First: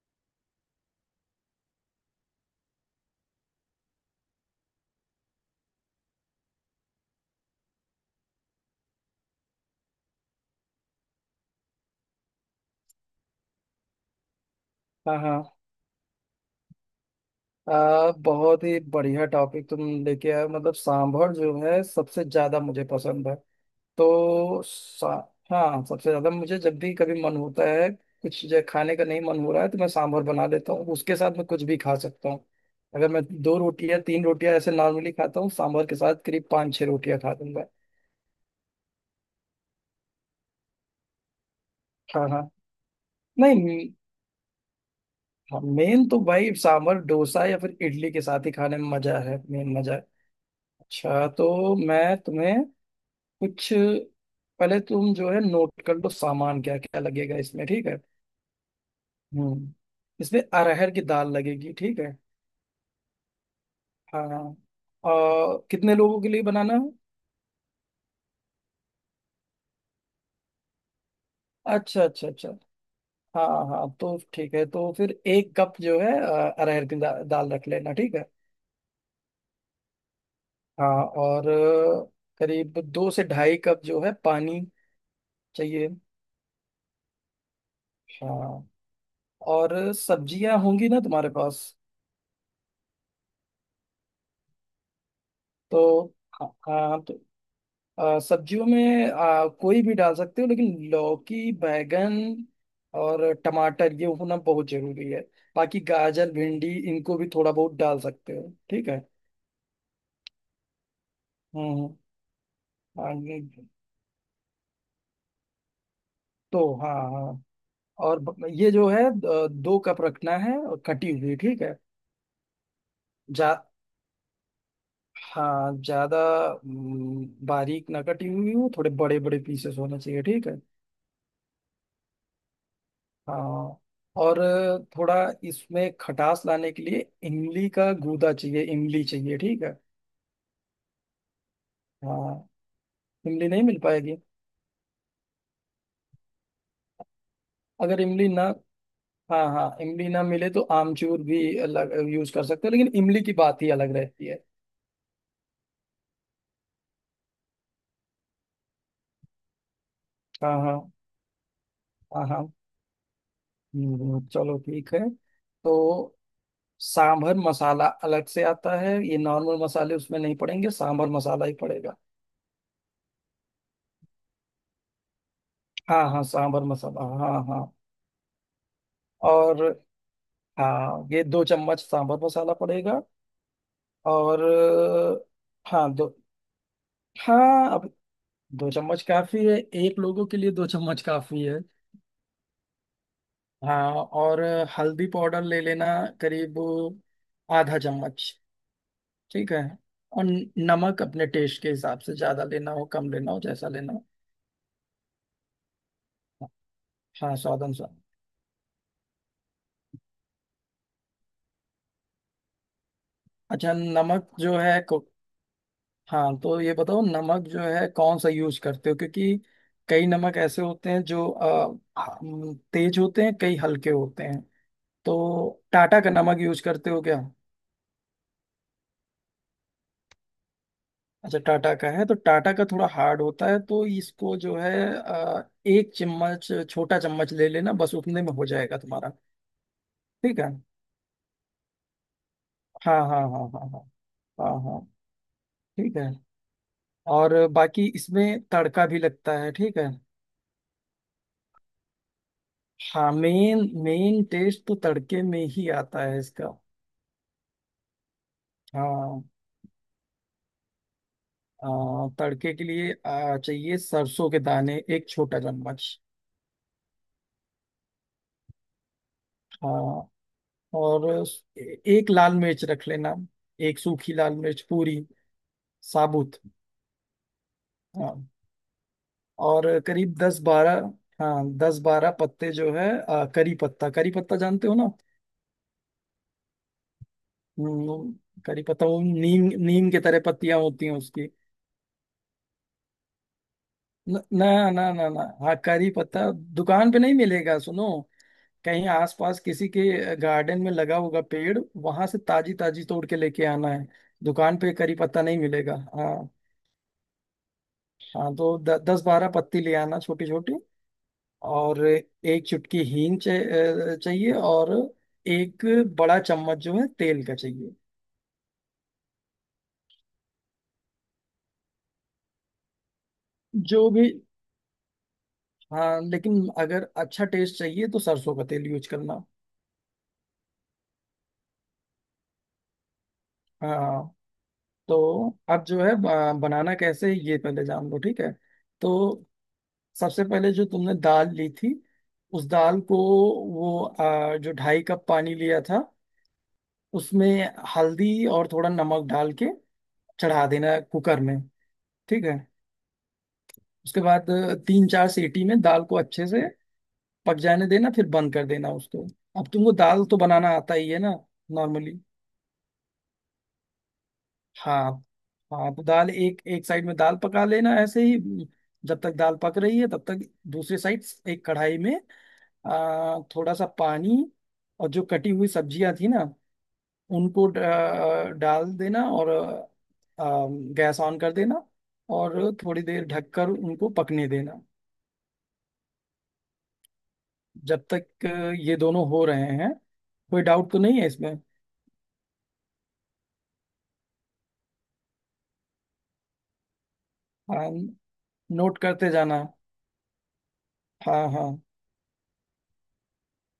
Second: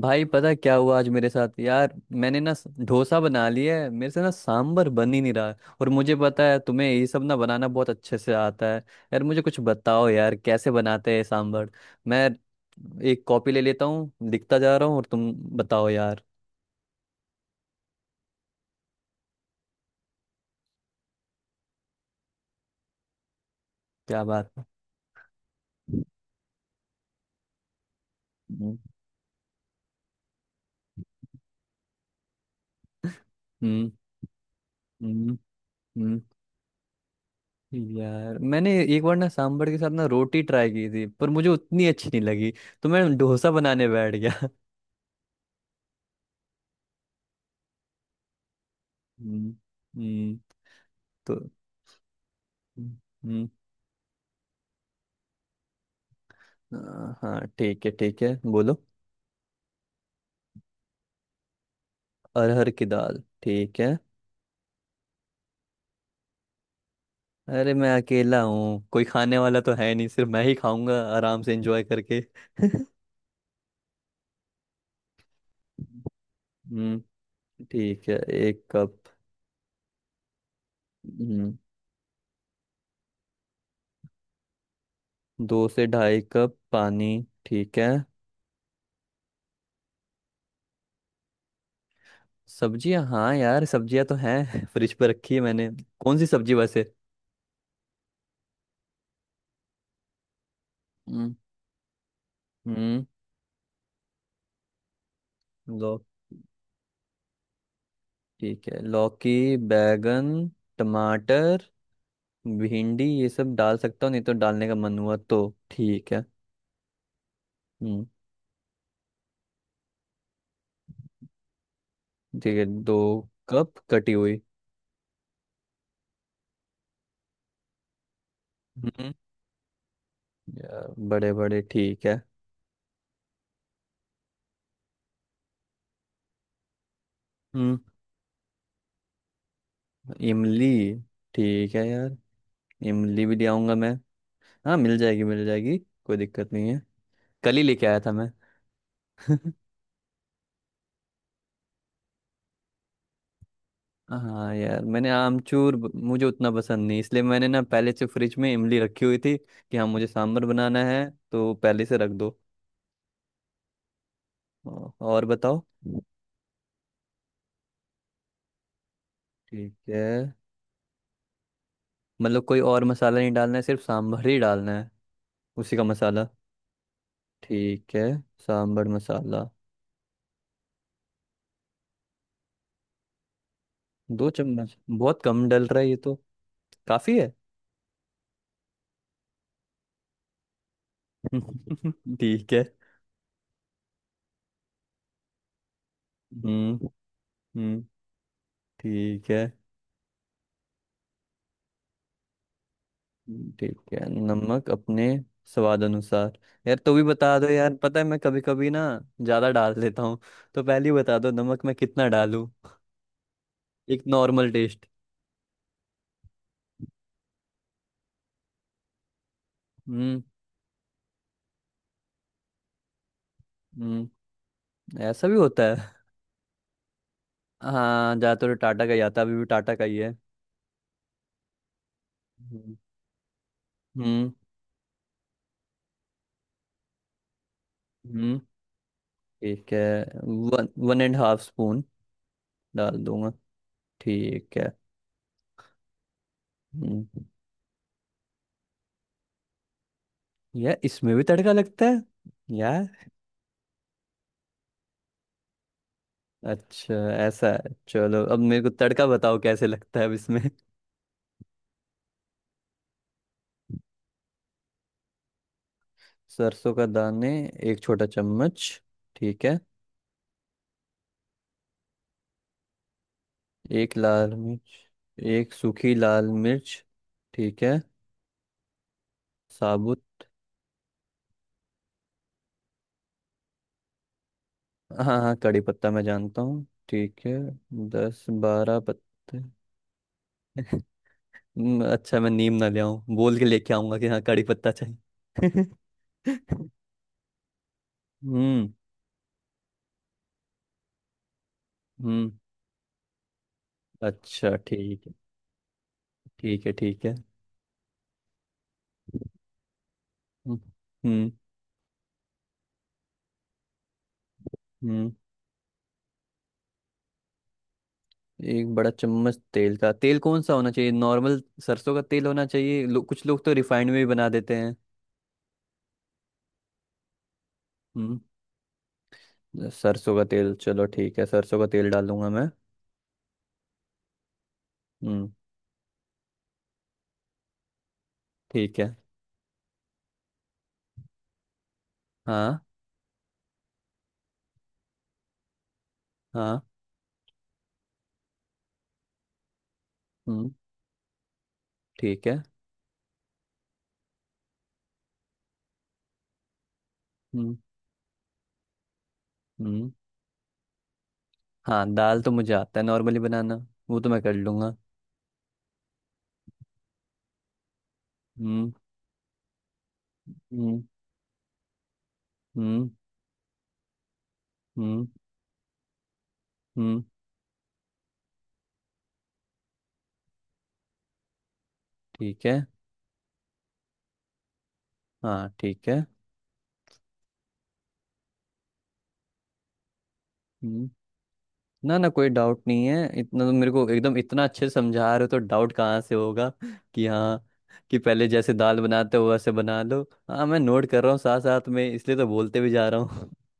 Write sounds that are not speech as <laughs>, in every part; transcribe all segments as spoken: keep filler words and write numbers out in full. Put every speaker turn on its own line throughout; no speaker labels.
भाई पता क्या हुआ आज मेरे साथ यार। मैंने ना स- डोसा बना लिया है, मेरे से ना सांबर बन ही नहीं रहा है। और मुझे पता है तुम्हें ये सब ना बनाना बहुत अच्छे से आता है। यार मुझे कुछ बताओ यार, कैसे बनाते हैं सांबर। मैं एक कॉपी ले लेता हूँ, लिखता जा रहा हूँ, और
हाँ
तुम
हाँ,
बताओ यार।
आ, बहुत ही बढ़िया टॉपिक तुम लेके आए हो। मतलब, सांभर जो है सबसे ज्यादा मुझे पसंद है।
क्या बात
तो
है।
सा, हाँ, सबसे ज्यादा मुझे जब भी कभी मन होता है, कुछ जो
हम्म।
खाने का नहीं मन हो रहा है, तो मैं सांभर बना लेता हूँ। उसके साथ मैं कुछ भी खा सकता हूँ। अगर मैं दो
हम्म।
रोटियां तीन रोटियां ऐसे नॉर्मली
हम्म,
खाता हूँ, सांभर के साथ
हम्म,
करीब पाँच छह रोटियां खा दूंगा।
हम्म, यार मैंने एक बार ना सांबर के साथ ना रोटी ट्राई की थी, पर मुझे उतनी अच्छी नहीं
हाँ हाँ।
लगी, तो मैं डोसा बनाने
नहीं।
बैठ गया। <laughs>
हाँ, मेन तो भाई सांभर डोसा या फिर इडली के साथ ही खाने में मजा है,
हम्म।
मेन मजा है।
हम्म,
अच्छा,
तो
तो मैं तुम्हें
हम्म।
कुछ, पहले तुम जो है नोट कर लो, सामान क्या क्या
हाँ
लगेगा
हाँ,
इसमें।
ठीक
ठीक
है
है?
ठीक है, बोलो।
हम्म। इसमें अरहर की दाल लगेगी। ठीक है?
अरहर की दाल, ठीक है।
हाँ, और कितने लोगों के लिए बनाना है?
अरे मैं अकेला हूँ, कोई खाने वाला तो है नहीं, सिर्फ मैं ही खाऊंगा आराम से एंजॉय
अच्छा
करके।
अच्छा अच्छा।
<laughs>
हाँ हाँ, तो ठीक है, तो फिर एक कप जो है अ, अरहर की दा,
हम्म।
दाल रख लेना।
ठीक है,
ठीक है?
एक कप।
हाँ, और
हम्म।
अ, करीब दो से ढाई कप जो है पानी
दो से
चाहिए।
ढाई कप पानी, ठीक है।
हाँ, और सब्जियां होंगी ना तुम्हारे पास?
सब्जियां, हाँ यार सब्जियां तो हैं <laughs> फ्रिज पर रखी है मैंने।
तो
कौन सी
हाँ
सब्जी वैसे।
हाँ, तो आ, सब्जियों में आ, कोई भी डाल सकते हो, लेकिन
हम्म।
लौकी, बैगन
हम्म।
और टमाटर ये होना बहुत जरूरी है। बाकी
लौ
गाजर, भिंडी इनको भी थोड़ा बहुत डाल सकते हो।
ठीक है,
ठीक है?
लौकी, बैगन, टमाटर,
हम्म।
भिंडी,
हाँ,
ये सब
ये-
डाल सकता हूँ। नहीं तो डालने का मन हुआ तो ठीक है।
तो हाँ हाँ,
हम्म।
और ब- ये जो है द- दो कप रखना है, और कटी हुई। ठीक है?
ठीक है, दो
जा
कप कटी हुई।
हाँ, ज्यादा, हम्म, बारीक ना कटी हुई हो, थोड़े
हम्म,
बड़े बड़े पीसेस होने चाहिए। ठीक है?
यार बड़े बड़े, ठीक है।
हाँ, और थोड़ा इसमें खटास लाने के लिए इमली
हम्म।
का गूदा चाहिए, इमली चाहिए। ठीक है?
इमली, ठीक है यार।
हाँ।
इमली भी ले
इमली नहीं
आऊंगा
मिल
मैं।
पाएगी?
हाँ, मिल जाएगी मिल जाएगी, कोई दिक्कत नहीं है, कल ही लेके आया
अगर
था
इमली
मैं।
ना, हाँ
<laughs>
हाँ, इमली ना मिले तो आमचूर भी अलग यूज कर सकते हो, लेकिन इमली की बात ही अलग रहती है।
हाँ यार, मैंने आमचूर ब- मुझे उतना पसंद नहीं, इसलिए मैंने ना पहले से फ्रिज में इमली रखी हुई थी कि हाँ, मुझे सांभर
हाँ हाँ।
बनाना है, तो पहले से रख
हाँ
दो।
हाँ। हम्म, चलो
औ-
ठीक है।
और बताओ।
तो सांभर मसाला अलग से आता है, ये नॉर्मल
ठीक
मसाले
है।
उसमें नहीं पड़ेंगे, सांभर मसाला ही पड़ेगा।
मतलब कोई और मसाला नहीं डालना है, सिर्फ सांभर ही डालना है, उसी का
हाँ हाँ,
मसाला।
सांभर मसाला, हाँ हाँ।
ठीक है, सांभर मसाला।
और हाँ, ये दो चम्मच सांभर मसाला पड़ेगा।
दो
और
चम्मच बहुत कम डल
अ,
रहा है
हाँ,
ये
दो।
तो, काफी है।
हाँ, अब दो चम्मच काफी है। एक लोगों के लिए दो चम्मच काफी है।
<laughs> ठीक है।
हाँ, और अ, हल्दी पाउडर ले लेना, करीब
हम्म।
आधा
हम्म।
चम्मच।
ठीक है।
ठीक है? और न- नमक अपने टेस्ट के हिसाब से, ज्यादा लेना हो, कम लेना हो, जैसा
ठीक
लेना हो।
है, नमक अपने स्वाद अनुसार। यार तो भी
हाँ,
बता दो
स्वाद
यार,
अनुसार।
पता है मैं कभी कभी ना ज्यादा डाल देता हूँ, तो पहले ही बता दो नमक मैं कितना डालूं।
अच्छा,
एक
नमक
नॉर्मल
जो है,
टेस्ट।
हाँ, तो ये बताओ नमक जो है कौन सा यूज करते हो? क्योंकि कई
हम्म।
नमक ऐसे होते हैं जो अ, हम, तेज होते हैं, कई हल्के होते
हम्म।
हैं।
ऐसा भी
तो
होता
टाटा
है।
का नमक यूज करते हो क्या?
हाँ, ज्यादातर तो टाटा का ही आता है, अभी भी टाटा का ही
अच्छा, टाटा का है, तो टाटा का
है।
थोड़ा हार्ड होता है, तो
हम्म।
इसको जो है अ, एक चम्मच, छोटा चम्मच ले लेना, बस उतने में
हम्म।
हो जाएगा तुम्हारा।
ठीक है।
ठीक है?
One one and half spoon
हाँ
डाल
हाँ
दूंगा।
हाँ हाँ हाँ।
ठीक
हाँ
है।
हाँ। ठीक है।
हम्म।
और बाकी इसमें तड़का भी लगता है। ठीक है?
यार, इसमें भी तड़का लगता है यार।
हाँ, मेन मेन टेस्ट तो तड़के में ही आता है इसका।
अच्छा। ऐसा है, चलो अब मेरे को तड़का
हाँ,
बताओ, कैसे लगता है अब इसमें। <laughs>
आ, तड़के के लिए आ, चाहिए सरसों के दाने एक छोटा चम्मच।
सरसों का दाने, एक छोटा चम्मच, ठीक है।
हाँ, और उस- ए- एक लाल मिर्च रख लेना, एक
एक
सूखी
लाल
लाल मिर्च
मिर्च,
पूरी
एक सूखी लाल
साबुत।
मिर्च। ठीक है।
हाँ, और
साबुत।
करीब दस बारह, हाँ दस बारह पत्ते जो है आ, करी पत्ता, करी पत्ता जानते हो ना?
हाँ हाँ, कड़ी पत्ता मैं जानता हूँ, ठीक है। दस
हम्म, करी
बारह
पत्ता, वो
पत्ते।
नीम, नीम के तरह पत्तियां होती हैं उसकी।
<laughs> हम्म, अच्छा, मैं नीम ना ले आऊं, बोल के लेके आऊंगा कि
न-
हाँ कड़ी
ना
पत्ता
ना ना ना, हाँ
चाहिए।
करी
<laughs>
पत्ता दुकान पे नहीं मिलेगा, सुनो,
हम्म।
कहीं आसपास किसी के गार्डन में लगा होगा पेड़, वहां से
हम्म।
ताजी ताजी तोड़ के लेके आना है।
अच्छा
दुकान पे करी
ठीक है।
पत्ता नहीं मिलेगा। हाँ,
ठीक है ठीक है।
हाँ तो द, दस बारह पत्ती ले आना, छोटी छोटी।
हम्म। हम्म।
और एक चुटकी हींग चे- अ, चाहिए, और
हम्म,
एक बड़ा चम्मच जो है तेल का चाहिए।
एक बड़ा चम्मच तेल का। तेल कौन सा होना चाहिए, नॉर्मल सरसों का तेल होना चाहिए लो, कुछ लोग तो
जो
रिफाइंड में भी
भी,
बना देते हैं।
हाँ, लेकिन अगर अच्छा टेस्ट चाहिए तो
हम्म।
सरसों का तेल यूज करना।
सरसों का तेल, चलो ठीक है, सरसों का तेल डालूंगा मैं।
हाँ, तो
हम्म।
अब जो है आ, बनाना कैसे है, ये पहले जान लो। ठीक है?
ठीक है।
तो सबसे पहले जो तुमने दाल ली थी, उस
हाँ।
दाल को, वो आ, जो ढाई कप पानी लिया था,
हाँ।
उसमें हल्दी और थोड़ा नमक डाल के चढ़ा
हम्म।
देना है कुकर में। ठीक
ठीक
है?
है।
उसके बाद अ, तीन चार सीटी में दाल को अच्छे से पक
हम्म।
जाने देना, फिर बंद कर देना उसको। अब तुमको
हम्म।
दाल तो बनाना आता ही है ना,
हाँ,
नॉर्मली?
दाल तो मुझे आता है नॉर्मली बनाना, वो तो मैं कर लूंगा।
हाँ हाँ, तो दाल एक, एक साइड में दाल पका लेना ऐसे ही। उम,
हम्म।
जब तक दाल पक रही है, तब तक दूसरी
हम्म।
साइड एक कढ़ाई में
हम्म।
आ, थोड़ा सा पानी और जो
हम्म।
कटी हुई सब्जियां थी ना,
हम्म,
उनको ड- आ, डाल देना, और आ, गैस ऑन कर देना,
ठीक
और
है।
थोड़ी देर ढककर उनको पकने देना।
हाँ ठीक है।
जब तक आ, ये दोनों हो रहे हैं, कोई डाउट तो
हम्म।
नहीं है इसमें?
ना ना, कोई डाउट नहीं है, इतना तो मेरे को एकदम इतना अच्छे से समझा रहे हो, तो डाउट कहाँ से होगा। <laughs> कि हाँ,
हाँ,
कि पहले जैसे
नोट
दाल
करते
बनाते हो
जाना।
वैसे बना लो। हाँ, मैं नोट कर रहा हूँ
हाँ
साथ
हाँ
साथ में, इसलिए तो बोलते भी जा रहा हूँ। <laughs>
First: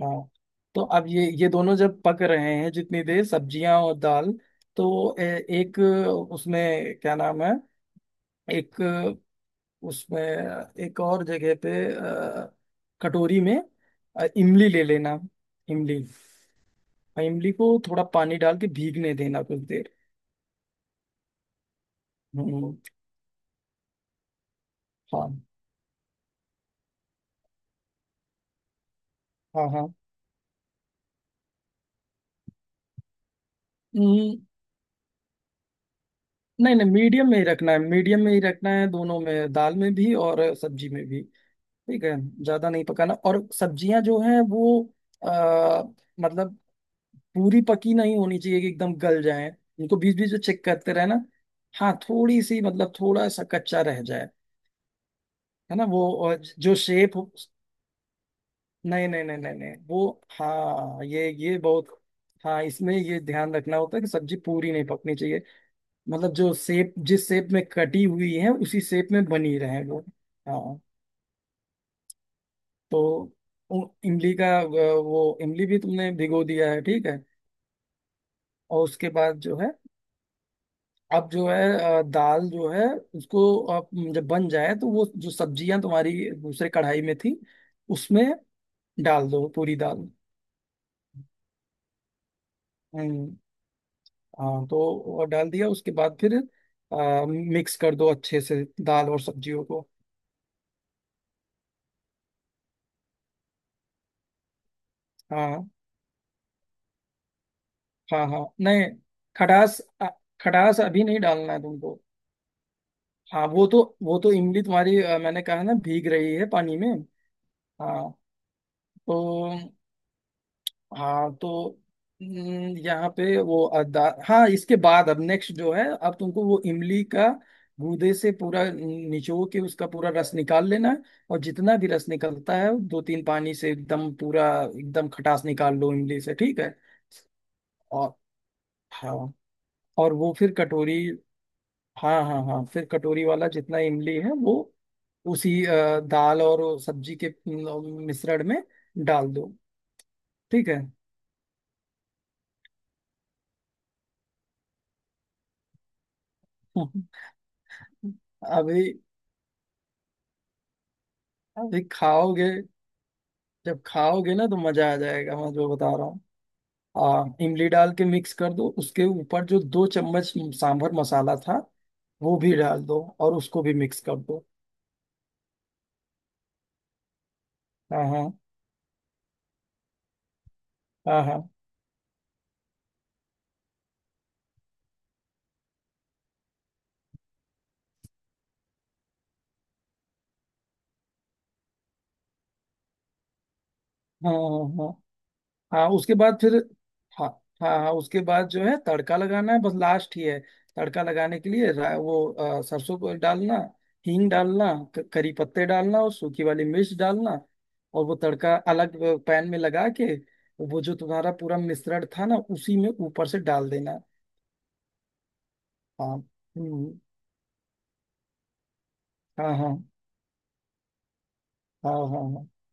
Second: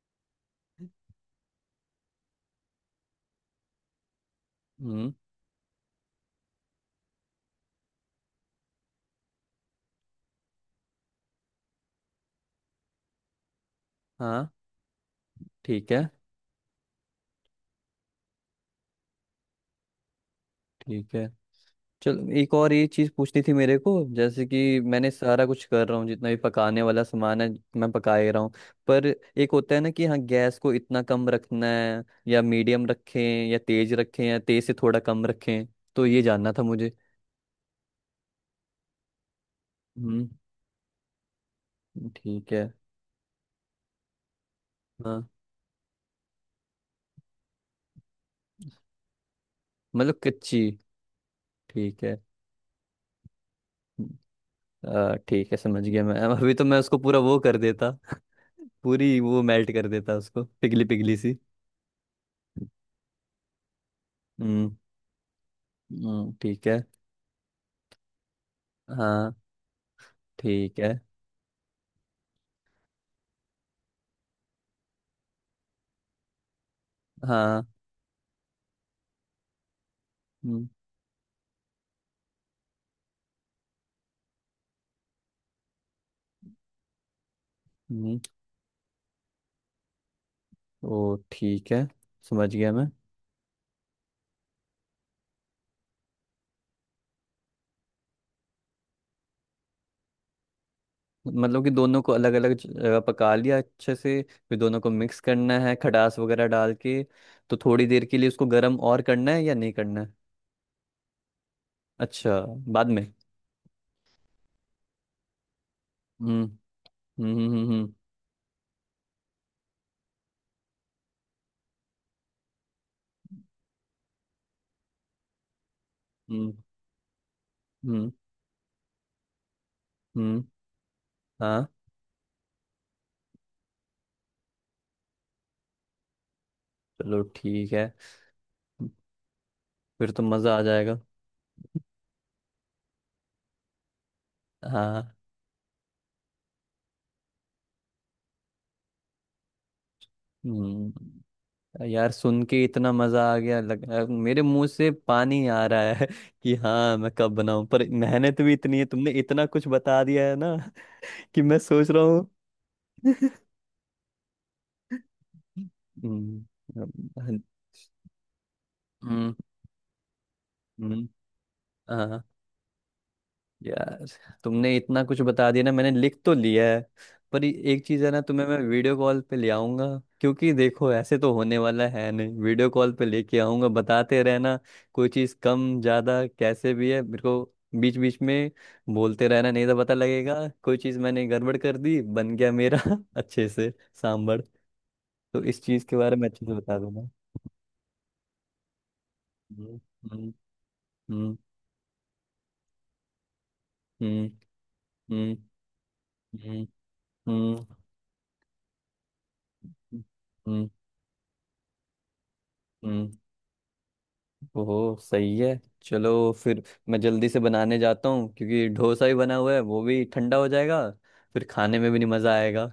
हाँ। तो अब ये ये दोनों जब पक रहे हैं, जितनी देर सब्जियां और दाल,
हम्म।
तो ए, एक, उसमें क्या नाम है, एक उसमें, एक और जगह पे अ, कटोरी में अ,
हाँ
इमली ले लेना,
ठीक
इमली,
है
और इमली को थोड़ा पानी डाल के भीगने देना कुछ देर।
ठीक है। चलो, एक और
हम्म।
ये चीज़ पूछनी थी मेरे को, जैसे कि मैंने
हाँ
सारा कुछ कर रहा हूँ, जितना भी पकाने वाला सामान है, मैं पका ही रहा हूँ, पर एक
हाँ
होता है
हाँ,
ना कि हाँ, गैस को इतना कम रखना है या मीडियम रखें, या तेज रखें,
हम्म।
या तेज से थोड़ा कम रखें, तो ये जानना था
नहीं नहीं,
मुझे।
मीडियम में ही रखना है, मीडियम में ही रखना है, दोनों में, दाल में भी
हम्म।
और सब्जी में भी। ठीक है?
ठीक है।
ज्यादा नहीं पकाना, और सब्जियां जो हैं वो
हाँ।
आ, मतलब पूरी पकी नहीं होनी चाहिए कि एकदम गल जाए, उनको
मतलब
बीच बीच में
कच्ची,
चेक करते रहना। हाँ,
ठीक है।
थोड़ी सी, मतलब थोड़ा सा कच्चा रह जाए,
आ, ठीक है,
है
समझ
ना वो,
गया मैं,
और
अभी तो
जो
मैं उसको
शेप
पूरा
हो।
वो कर देता। <laughs>
नहीं
पूरी
नहीं नहीं
वो
नहीं
मेल्ट
नहीं,
कर
वो,
देता उसको, पिघली
हाँ,
पिघली
ये
सी।
ये बहुत, हाँ इसमें ये ध्यान रखना होता है कि सब्जी पूरी
हम्म।
नहीं पकनी चाहिए,
हम्म,
मतलब जो
ठीक है।
शेप, जिस शेप में कटी हुई है उसी शेप में
हाँ
बनी रहे वो।
ठीक
हाँ,
है।
तो उ- इमली का अ, वो, इमली भी तुमने भिगो दिया है। ठीक है?
हाँ।
और उसके बाद जो है,
हम्म,
अब जो है अ, दाल जो है उसको, आप जब बन जाए तो वो जो सब्जियां तुम्हारी दूसरे कढ़ाई में थी,
हम्म,
उसमें डाल दो पूरी दाल।
ओ ठीक है, समझ गया मैं।
हम्म। हाँ, तो वो डाल दिया, उसके बाद फिर आ, मिक्स कर दो अच्छे से दाल और सब्जियों को।
मतलब कि दोनों को अलग अलग जगह पका लिया अच्छे से, फिर दोनों को मिक्स करना
हाँ
है खटास वगैरह डाल के, तो थोड़ी देर के
हाँ
लिए
हाँ,
उसको गर्म
नहीं,
और करना है या नहीं
खटास
करना
अ,
है।
खटास अभी नहीं डालना है तुमको।
अच्छा, बाद में।
हाँ, वो तो वो तो इमली तुम्हारी, अ, मैंने कहा ना, भीग रही
हम्म।
है पानी में।
हम्म हम्म हम्म।
हाँ तो, हाँ तो, हम्म, यहाँ पे वो अदा, हाँ इसके बाद, अब नेक्स्ट जो है, अब तुमको
हम्म
वो इमली का
हम्म हम्म,
गूदे से पूरा निचो के उसका पूरा रस
हम्म,
निकाल लेना है, और
हाँ।
जितना भी रस निकलता है, दो तीन पानी से एकदम पूरा, एकदम खटास निकाल लो इमली से। ठीक है?
चलो ठीक है,
और हाँ,
फिर
और
तो
वो फिर
मज़ा आ
कटोरी,
जाएगा।
हाँ हाँ हाँ, फिर कटोरी वाला जितना इमली है वो
हाँ।
उसी अ, दाल और सब्जी के अ, मिश्रण में डाल दो। ठीक है?
हम्म। यार सुन के इतना मजा आ गया, लग अ, मेरे मुंह से पानी आ रहा है <laughs> कि हाँ मैं
<laughs>
कब बनाऊं, पर मेहनत भी इतनी है,
अभी
तुमने इतना कुछ बता दिया है ना। <laughs> कि मैं
अभी
सोच रहा हूँ।
खाओगे,
<laughs>
जब खाओगे ना तो मजा आ जाएगा मैं जो बता रहा हूँ।
हम्म,
हाँ,
हम्म,
इमली डाल के मिक्स कर दो, उसके
हम्म,
ऊपर जो दो चम्मच सांभर
हम्म,
मसाला था
हाँ।
वो भी डाल दो और उसको भी मिक्स
यार
कर दो।
तुमने इतना कुछ बता दिया ना, मैंने लिख तो लिया है, पर ये- एक चीज
हाँ
है ना,
हाँ
तुम्हें मैं वीडियो कॉल पे ले आऊंगा, क्योंकि देखो ऐसे
हाँ
तो
हाँ
होने वाला है नहीं, वीडियो कॉल पे लेके आऊंगा, बताते रहना कोई चीज कम ज्यादा कैसे भी है, मेरे को बीच बीच में बोलते रहना, नहीं तो पता लगेगा कोई चीज मैंने गड़बड़ कर दी। बन गया मेरा <laughs> अच्छे से
हाँ
सांभर,
हाँ हाँ,
तो इस चीज
हाँ,
के
उसके
बारे में
बाद
अच्छे
फिर,
से बता दूंगा।
हाँ हाँ हाँ, उसके बाद जो है तड़का लगाना है, बस
हम्म।
लास्ट ही
हम्म।
है। तड़का लगाने के लिए रा- वो, अ, सरसों को डालना,
हम्म
हींग डालना, क- करी
हम्म
पत्ते डालना और सूखी
हम्म
वाली मिर्च डालना,
हम्म हम्म,
और वो तड़का अलग पैन में लगा के,
हम्म,
वो जो तुम्हारा पूरा मिश्रण था ना, उसी में
हम्म,
ऊपर से डाल देना।
ओह सही है, चलो
हाँ,
फिर।
हम्म,
मैं जल्दी से बनाने जाता हूँ, क्योंकि डोसा ही बना हुआ
हाँ
है,
हाँ
वो भी ठंडा हो जाएगा, फिर खाने में
हाँ
भी नहीं मज़ा
हाँ
आएगा।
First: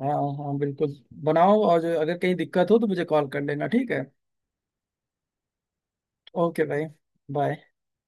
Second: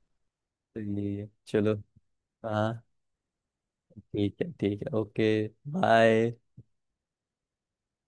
हाँ हाँ हाँ
तो
बिल्कुल।
ये है।
बनाओ,
चलो।
और अगर कहीं दिक्कत हो
हाँ
तो मुझे कॉल कर लेना। ठीक है?
ठीक है ठीक है, ओके, बाय।
ओके भाई, बाय।